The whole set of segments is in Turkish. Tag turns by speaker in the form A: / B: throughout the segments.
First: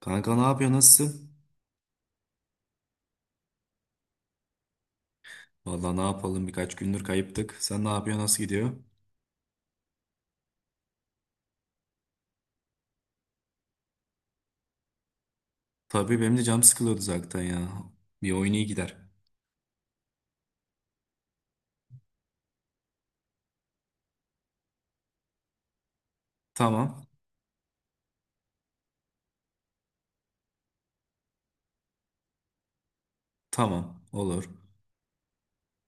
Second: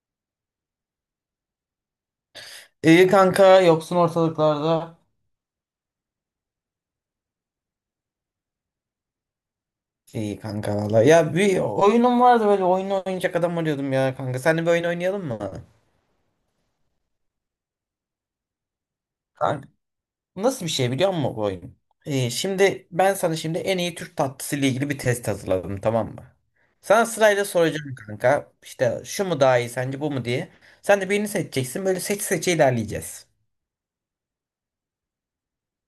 A: Kanka ne yapıyor, nasılsın?
B: İyi kanka yoksun ortalıklarda.
A: Vallahi ne yapalım, birkaç gündür kayıptık. Sen ne yapıyor, nasıl gidiyor?
B: İyi kanka valla. Ya bir oyunum vardı böyle oyun oynayacak adam arıyordum ya kanka. Seninle bir oyun oynayalım mı?
A: Tabii benim de canım sıkılıyordu zaten ya. Bir oyun iyi gider.
B: Kanka nasıl bir şey biliyor musun bu oyun? Şimdi ben sana şimdi en iyi Türk tatlısı ile ilgili bir test hazırladım tamam mı? Sana
A: Tamam.
B: sırayla soracağım kanka. İşte şu mu daha iyi sence bu mu diye. Sen de birini seçeceksin böyle seç seçe ilerleyeceğiz.
A: Tamam. Olur.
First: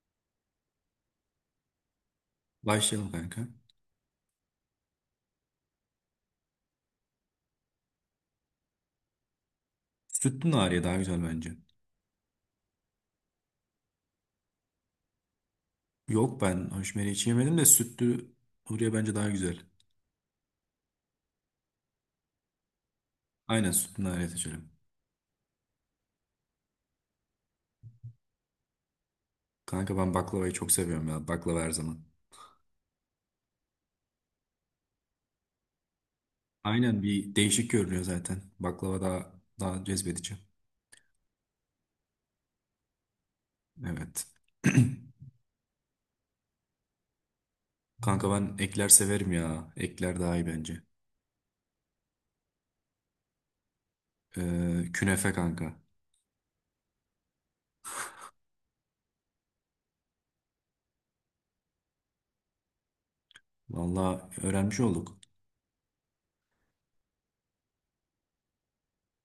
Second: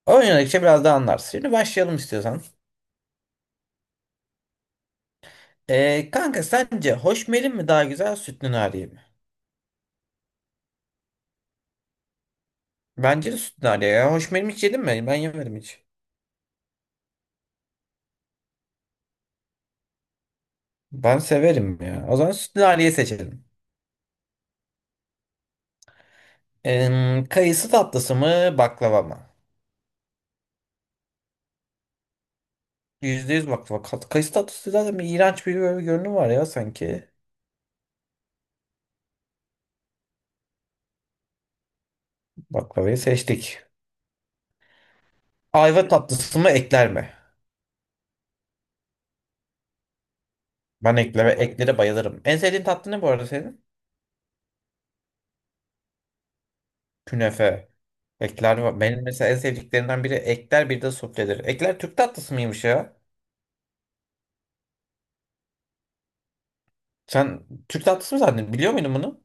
B: Oynadıkça biraz daha anlarsın. Şimdi başlayalım istiyorsan.
A: Başlayalım kanka.
B: Kanka sence hoşmelin mi daha güzel, sütlü nariye mi?
A: Sütlü Nariye daha güzel bence.
B: Bence de sütlü lale ya. Hoş benim hiç yedin mi? Ben yemedim hiç.
A: Yok, ben hoşmeri hiç yemedim de sütlü Huriye bence daha güzel.
B: Ben severim ya. O zaman sütlü laleyi seçelim.
A: Aynen, sütlü Nariye seçelim.
B: Kayısı tatlısı mı baklava mı?
A: Kanka ben baklavayı çok seviyorum ya. Baklava her zaman.
B: %100 baklava. Kayısı tatlısı zaten bir iğrenç bir böyle bir görünüm var ya
A: Aynen,
B: sanki.
A: bir değişik görünüyor zaten. Baklava daha daha cezbedici.
B: Baklavayı seçtik.
A: Evet.
B: Ayva tatlısı mı ekler mi?
A: Kanka ben ekler severim ya. Ekler daha iyi bence.
B: Ben ekleme, eklere bayılırım. En sevdiğin tatlı ne bu arada senin?
A: Künefe kanka.
B: Künefe. Ekler var. Benim mesela en sevdiklerinden biri ekler, bir de sufledir. Ekler Türk tatlısı mıymış ya?
A: Valla öğrenmiş olduk.
B: Sen Türk tatlısı mı zannediyorsun? Biliyor muydun bunu?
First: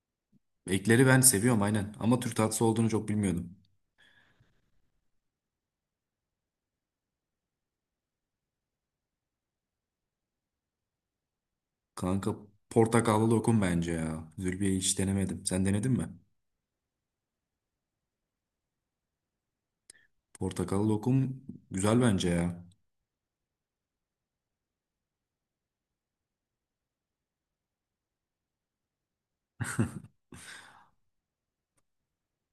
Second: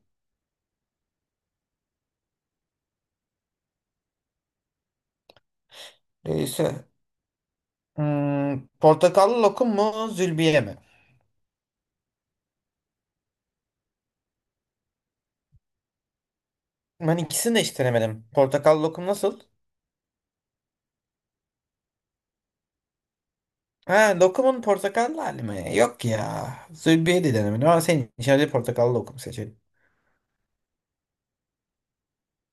A: Ekleri ben seviyorum aynen. Ama Türk tatlısı olduğunu çok bilmiyordum.
B: Neyse. Portakallı lokum mu, zülbiye mi?
A: Kanka portakallı lokum bence ya. Zülbiye'yi hiç denemedim. Sen denedin mi?
B: Ben ikisini de hiç denemedim. Portakallı lokum nasıl?
A: Portakallı lokum güzel bence ya.
B: Ha, lokumun portakallı hali mi? Yok ya. Zülbiye de denemedim ama senin için hadi portakallı lokum seçelim.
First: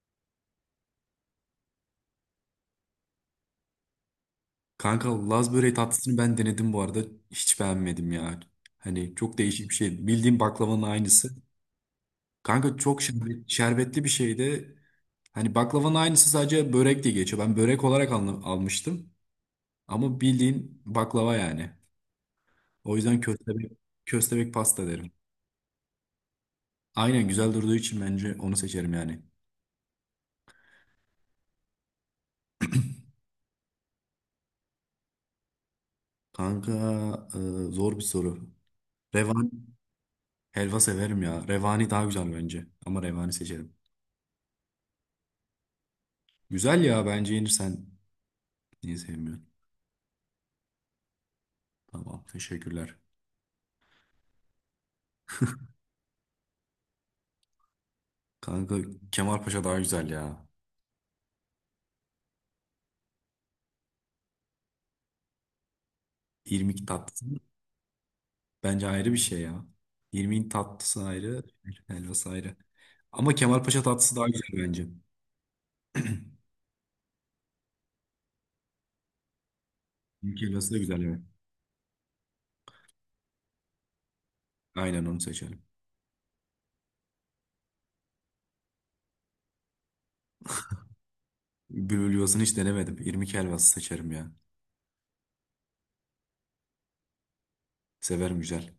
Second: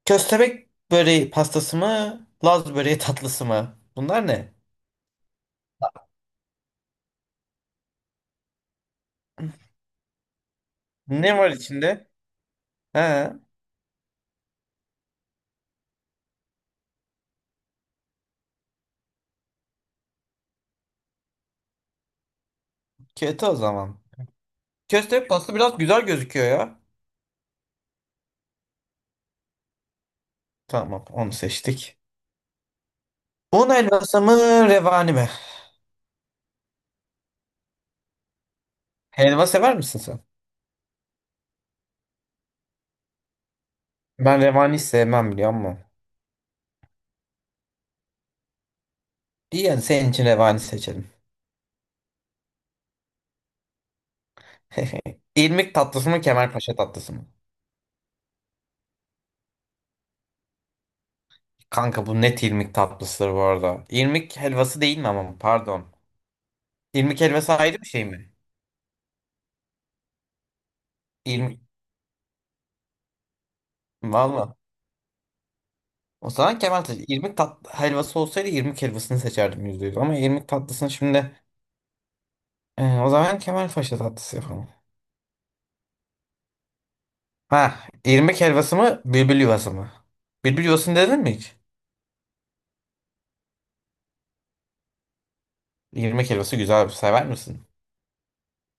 B: Köstebek böreği pastası mı, Laz böreği tatlısı mı? Bunlar ne?
A: Kanka Laz böreği tatlısını ben denedim bu arada. Hiç beğenmedim ya. Hani çok değişik bir şey. Bildiğim baklavanın aynısı.
B: Ne var içinde?
A: Kanka çok
B: Ha,
A: şerbetli bir şeydi. Hani baklavanın aynısı, sadece börek diye geçiyor. Ben börek olarak almıştım. Ama bildiğin baklava yani. O yüzden
B: kötü o
A: köstebek,
B: zaman.
A: köstebek pasta derim.
B: Köstebek pastası biraz güzel gözüküyor ya.
A: Aynen, güzel durduğu için bence onu seçerim yani.
B: Tamam, onu seçtik. Un helvası mı, revani mi?
A: Kanka e, zor bir soru.
B: Helva
A: Revan
B: sever misin sen?
A: helva severim ya. Revani daha güzel bence. Ama revani seçerim.
B: Ben revani sevmem biliyor musun?
A: Güzel ya, bence yenir sen. Niye sevmiyorsun?
B: İyi yani senin için revani seçelim.
A: Tamam, teşekkürler.
B: İrmik tatlısı mı Kemalpaşa tatlısı mı?
A: Kanka Kemalpaşa daha güzel ya.
B: Kanka bu net irmik tatlısıdır bu arada. İrmik helvası değil mi ama pardon.
A: İrmik
B: İrmik
A: tatlısı.
B: helvası ayrı bir şey mi?
A: Bence ayrı bir şey ya. İrmiğin tatlısı ayrı,
B: İrmik
A: helvası ayrı. Ama Kemalpaşa tatlısı daha güzel
B: valla.
A: bence.
B: O zaman Kemal Paşa. İrmik tat helvası olsaydı irmik helvasını seçerdim yüzde yüz. Ama
A: İrmik
B: irmik
A: helvası da
B: tatlısını
A: güzel, evet.
B: şimdi o zaman Kemal Paşa tatlısı yapalım.
A: Aynen onu seçerim.
B: Ha, irmik helvası mı bülbül yuvası mı? Bülbül yuvasını dedin mi hiç?
A: Bülbül yuvasını hiç denemedim. İrmik helvası seçerim ya.
B: İrmik helvası güzel, sever misin?
A: Severim, güzel.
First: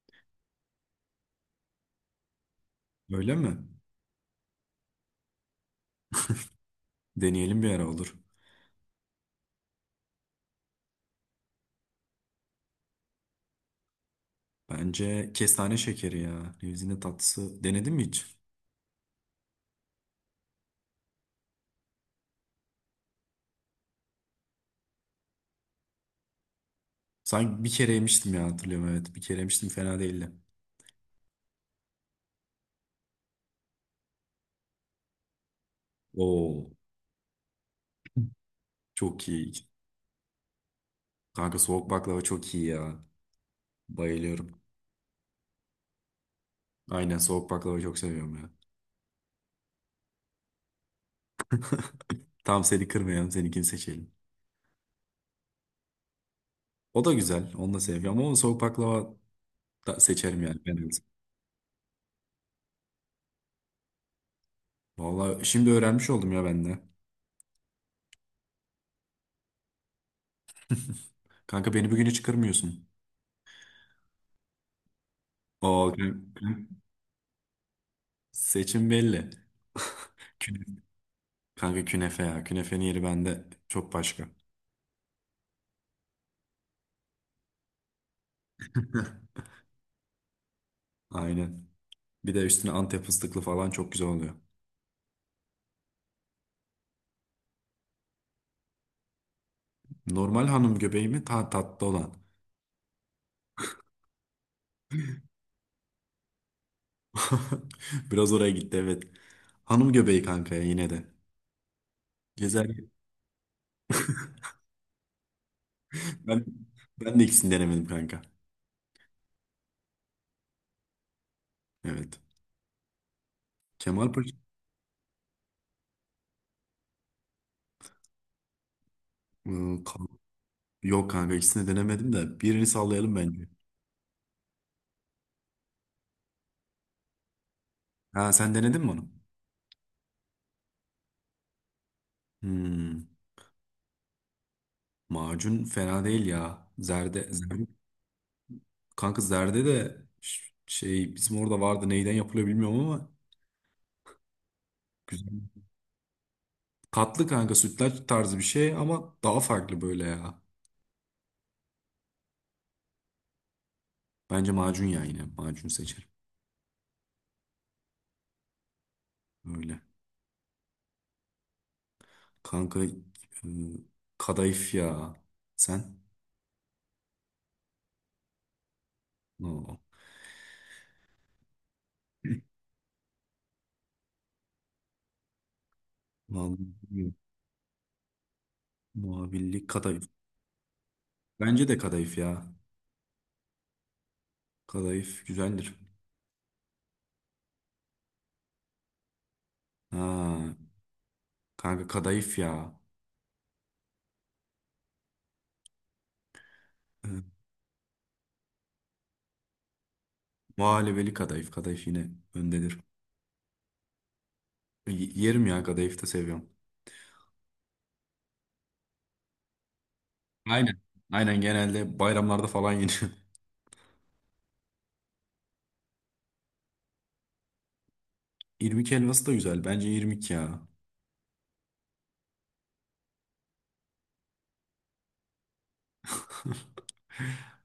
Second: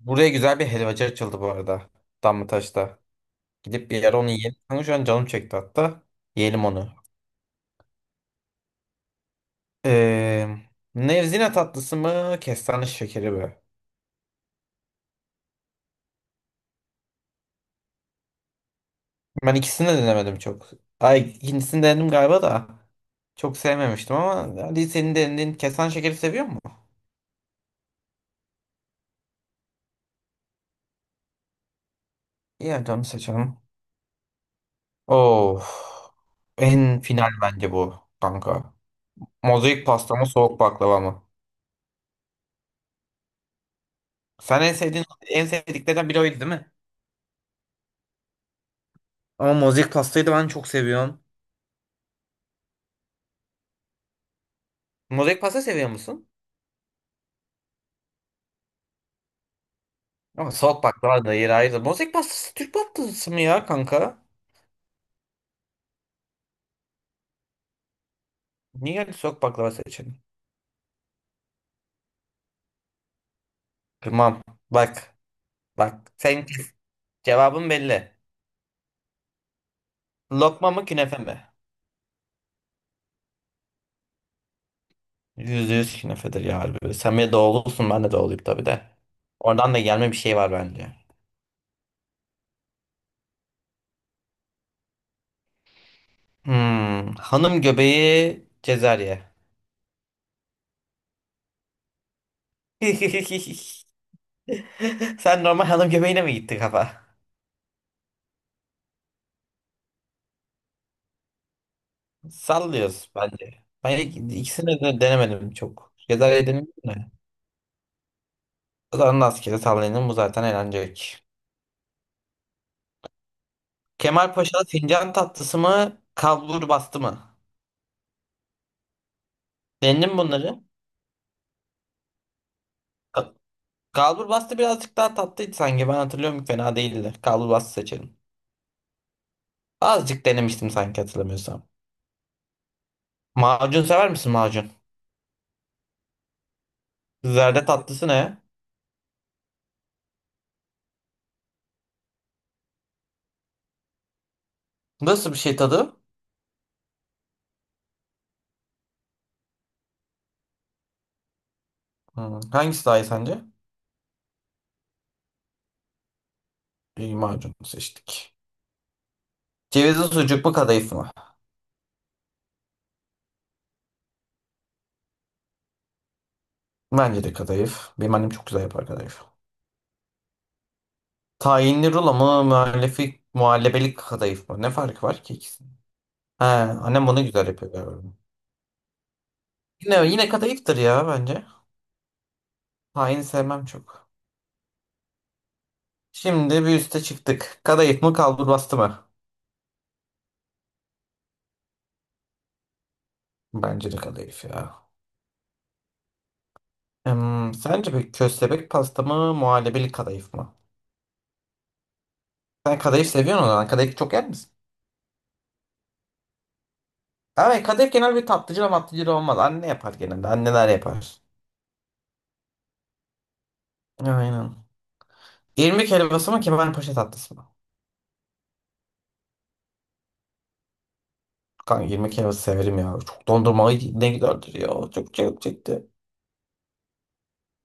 B: Buraya güzel bir helvacı açıldı bu arada. Damlataş'ta.
A: Öyle mi?
B: Gidip bir yere onu yiyelim. Kanka şu an canım çekti hatta. Yiyelim onu.
A: Deneyelim bir ara, olur.
B: Ee, Nevzine tatlısı mı, kestane şekeri mi?
A: Bence kestane şekeri ya. Nevzinde tatlısı. Denedin mi hiç?
B: Ben ikisini de denemedim çok. Ay ikincisini denedim galiba da. Çok sevmemiştim ama hadi senin denediğin kestane şekeri seviyor mu?
A: Sanki bir kere yemiştim ya, hatırlıyorum, evet. Bir kere yemiştim, fena değildi.
B: İyi hadi onu seçelim. Of.
A: Oo.
B: En final bence bu kanka.
A: Çok iyi.
B: Mozaik pasta mı soğuk baklava mı?
A: Kanka soğuk baklava çok iyi ya. Bayılıyorum.
B: Sen en sevdiğin, en sevdiklerden biri oydu değil mi?
A: Aynen soğuk baklava çok seviyorum ya.
B: Ama mozaik pastayı da ben çok seviyorum.
A: Tam seni kırmayalım, seninkini seçelim.
B: Mozaik pasta seviyor musun?
A: O da güzel, onu da seviyorum ama onu soğuk baklava da seçerim
B: Ama
A: yani ben en
B: soğuk
A: azından.
B: baklava da yeri ayrı. Bozek pastası Türk pastası mı ya kanka?
A: Vallahi şimdi öğrenmiş oldum ya ben de.
B: Niye geldi, soğuk baklava seçelim?
A: Kanka beni bugün hiç kırmıyorsun.
B: Tamam. Bak.
A: O
B: Bak. Sen, cevabın belli.
A: seçim belli. Künefe.
B: Lokma mı künefe mi?
A: Kanka künefe ya. Künefenin yeri bende çok başka.
B: Yüzde yüz künefedir ya harbi. Sen bir de doğulusun, ben de doğuluyum tabii de.
A: Heh.
B: Oradan da gelme bir şey var bence.
A: Aynen. Bir de üstüne Antep fıstıklı falan çok güzel oluyor.
B: Hmm. Hanım göbeği Cezarye.
A: Normal hanım göbeği mi? Ta tatlı olan.
B: Sen normal hanım göbeğine mi gitti kafa?
A: Biraz oraya gitti, evet. Hanım göbeği kanka ya yine de. Güzel.
B: Sallıyoruz bence. Ben ikisini de denemedim çok.
A: Ben,
B: Cezarye denemedim de.
A: Ben de ikisini denemedim kanka.
B: Zarını askeri sallayanın bu zaten eğlencelik.
A: Evet. Kemal Paşa...
B: Kemal Paşa'da fincan tatlısı mı, kalbur bastı mı?
A: Iı, Ka-
B: Denedin mi bunları?
A: Yok kanka, ikisini denemedim de birini sallayalım
B: Ka-
A: bence.
B: Kalbur bastı birazcık daha tatlıydı sanki. Ben hatırlıyorum fena değildi. Kalbur bastı seçelim.
A: Ha, sen denedin mi onu?
B: Azıcık denemiştim sanki hatırlamıyorsam.
A: Hmm,
B: Macun sever misin macun?
A: macun fena değil ya. Zerde,
B: Zerde
A: zerde
B: tatlısı ne?
A: kanka, zerde de şey, bizim orada vardı, neyden yapılıyor bilmiyorum ama güzel.
B: Nasıl bir şey tadı?
A: Katlı kanka, sütlaç tarzı bir şey ama daha farklı böyle ya.
B: Hmm, hangisi daha iyi sence?
A: Bence macun ya, yine macun seçerim.
B: İyi, macun seçtik.
A: Öyle.
B: Cevizli sucuk mu kadayıf mı?
A: Kanka kadayıf ya. Sen?
B: Bence de kadayıf. Benim annem çok güzel yapar kadayıf.
A: No.
B: Tayinli rulo mu, muhallefi, muhallebelik kadayıf mı? Ne farkı var ki ikisinin? He,
A: Vallahi
B: annem
A: bilmiyorum.
B: bunu güzel yapıyor galiba.
A: Muhabirlik
B: Yine,
A: kadayıf.
B: yine kadayıftır ya bence.
A: Bence de kadayıf ya.
B: Tayin sevmem çok.
A: Kadayıf güzeldir.
B: Şimdi bir üste çıktık. Kadayıf mı, kalburbastı mı?
A: Ha, kanka kadayıf ya.
B: Bence de kadayıf ya.
A: Ee,
B: Sence bir köstebek pasta mı, muhallebelik kadayıf mı?
A: Muhallebeli kadayıf. Kadayıf yine öndedir.
B: Sen kadayıf seviyorsun o zaman. Kadayıf çok yer misin?
A: Yerim ya, kadayıf da seviyorum.
B: Evet, kadayıf genel bir tatlıcıla matlıcıla olmaz. Anne yapar genelde. Anneler
A: Aynen.
B: yapar.
A: Aynen, genelde bayramlarda falan yeniyor.
B: Aynen. İrmik helvası mı, kemalpaşa tatlısı mı?
A: İrmik helvası da güzel. Bence irmik ya.
B: Kanka irmik helvası severim ya. Çok dondurmalı ne giderdir ya. Çok çekti.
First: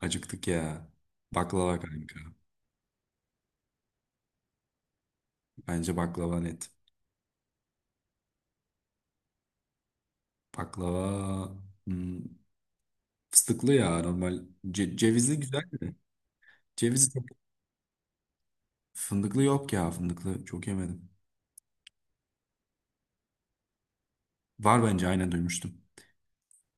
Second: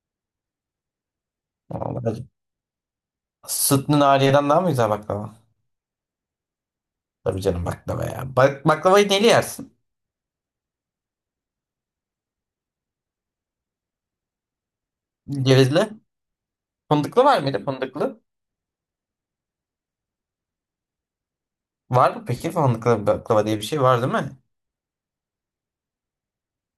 A: Acıktık ya. Baklava kanka.
B: Vallahi. Sütlü nariyeden daha mı güzel baklava?
A: Bence baklava net.
B: Tabii canım baklava ya. Bak, baklavayı neli yersin?
A: Baklava hmm, fıstıklı ya normal. Cevizli güzel
B: Cevizli.
A: de. Cevizli.
B: Fındıklı var mıydı fındıklı?
A: Fındıklı yok ya, fındıklı. Çok yemedim.
B: Var mı peki fındıklı baklava diye bir şey var değil mi?
A: Var bence, aynen duymuştum.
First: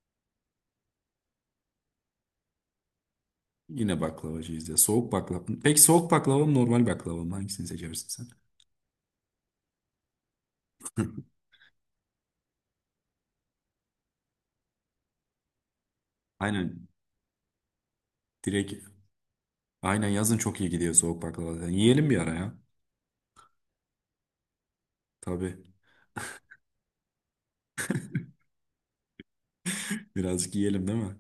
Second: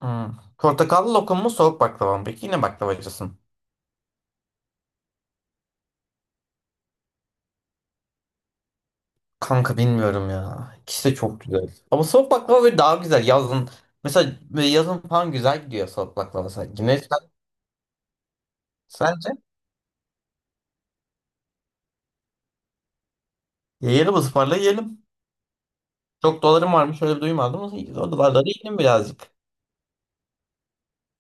B: Hmm. Portakallı lokum mu soğuk baklava mı? Peki yine baklavacısın.
A: Yine baklavacıyız ya. Soğuk baklava. Peki soğuk baklava mı normal baklava mı? Hangisini seçersin sen?
B: Kanka bilmiyorum ya. İkisi de çok güzel. Ama soğuk baklava böyle daha güzel yazın. Mesela böyle yazın falan güzel gidiyor soğuk baklava
A: Aynen.
B: sanki. Ne
A: Direkt.
B: sence?
A: Aynen yazın çok iyi gidiyor soğuk baklava zaten. Yiyelim bir ara ya.
B: Yiyelim, ısmarla yiyelim.
A: Tabii.
B: Çok dolarım varmış öyle bir duymadım, ama o dolarları yedim birazcık.
A: Birazcık yiyelim, değil mi?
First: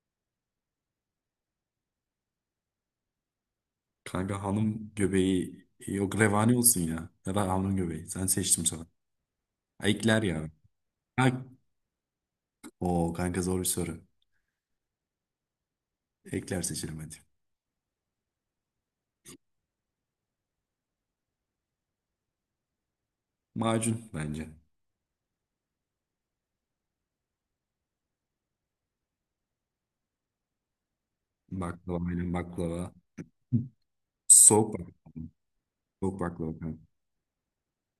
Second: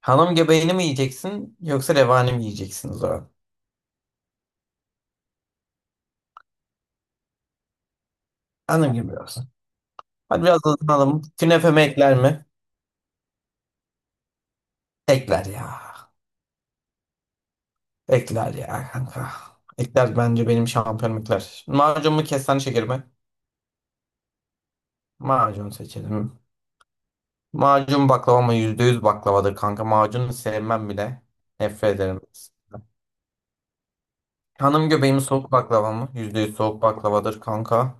B: Hanım göbeğini mi yiyeceksin yoksa revani mi yiyeceksin o zaman?
A: Kanka hanım göbeği yok, revani olsun ya. Ya da hanım göbeği. Sen seçtim sana.
B: Hanım gibi olsun.
A: Ha, ekler
B: Hadi
A: ya.
B: biraz hızlanalım.
A: Ha,
B: Künefe mi ekler mi?
A: o kanka zor bir soru.
B: Ekler ya.
A: Ekler seçelim hadi.
B: Ekler ya kanka. Ekler bence, benim şampiyonum ekler. Macun mu kestane şeker mi?
A: Macun bence.
B: Macun seçelim. Macun baklava mı? Yüz baklavadır kanka. Macunu sevmem bile. Nefret
A: Baklava,
B: ederim.
A: aynen baklava. Soğuk bak.
B: Hanım göbeği soğuk baklava mı?
A: Soğuk
B: %100
A: baklava
B: soğuk
A: kanka.
B: baklavadır kanka.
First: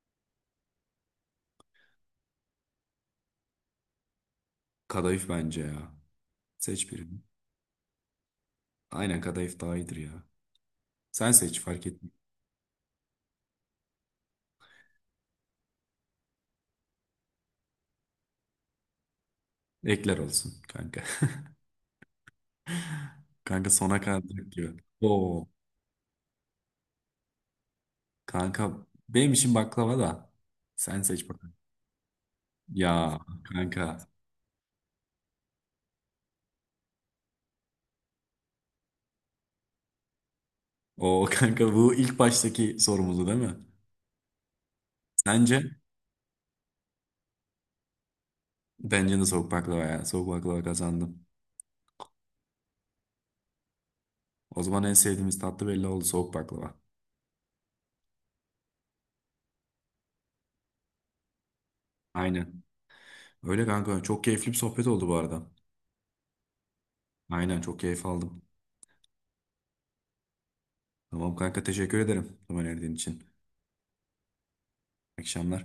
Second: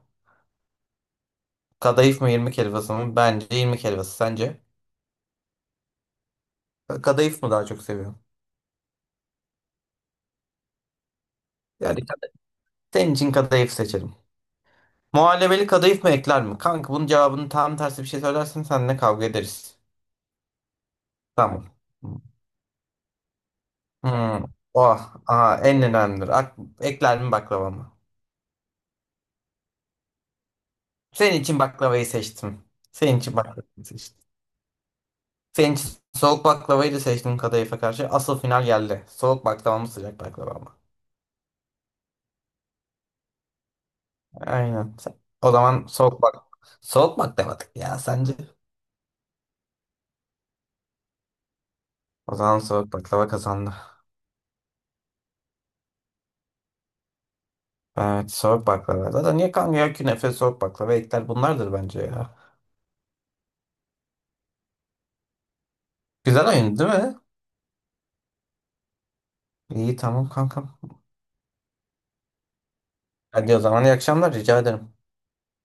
B: Kadayıf mı irmik helvası mı? Bence irmik helvası. Sence?
A: Kadayıf bence ya. Seç birini.
B: Kadayıf mı daha çok seviyorum?
A: Aynen kadayıf daha iyidir ya. Sen seç, fark
B: Yani
A: etmiyor.
B: senin için kadayıf seçelim. Muhallebeli kadayıf mı ekler mi? Kanka bunun cevabını tam tersi bir şey söylersen seninle kavga ederiz.
A: Ekler olsun kanka.
B: Tamam.
A: Kanka sona
B: Hmm.
A: kalacak diyor.
B: Oh,
A: Oo,
B: aha, en önemlidir. Ak, ekler mi baklava mı?
A: kanka benim için baklava da. Sen seç
B: Senin
A: bakalım.
B: için baklavayı seçtim.
A: Ya
B: Senin için baklavayı
A: kanka.
B: seçtim. Senin için soğuk baklavayı da seçtim kadayıfa karşı. Asıl final geldi. Soğuk baklava mı sıcak baklava mı?
A: O kanka bu ilk baştaki sorumuzdu değil mi?
B: Aynen. O
A: Sence?
B: zaman soğuk bak. Soğuk baklava ya sence?
A: Bence de soğuk baklava ya. Soğuk baklava kazandım.
B: O zaman soğuk baklava kazandı.
A: O zaman en sevdiğimiz tatlı belli oldu, soğuk baklava.
B: Evet, soğuk baklava. Zaten niye kanka ya, künefe, soğuk baklava, ekler bunlardır bence ya.
A: Aynen. Öyle kanka. Çok keyifli bir sohbet oldu bu arada.
B: Güzel oyun değil mi?
A: Aynen, çok keyif aldım.
B: İyi tamam kankam.
A: Tamam kanka, teşekkür ederim zaman verdiğin için. İyi
B: Hadi o zaman iyi akşamlar, rica ederim.
A: akşamlar.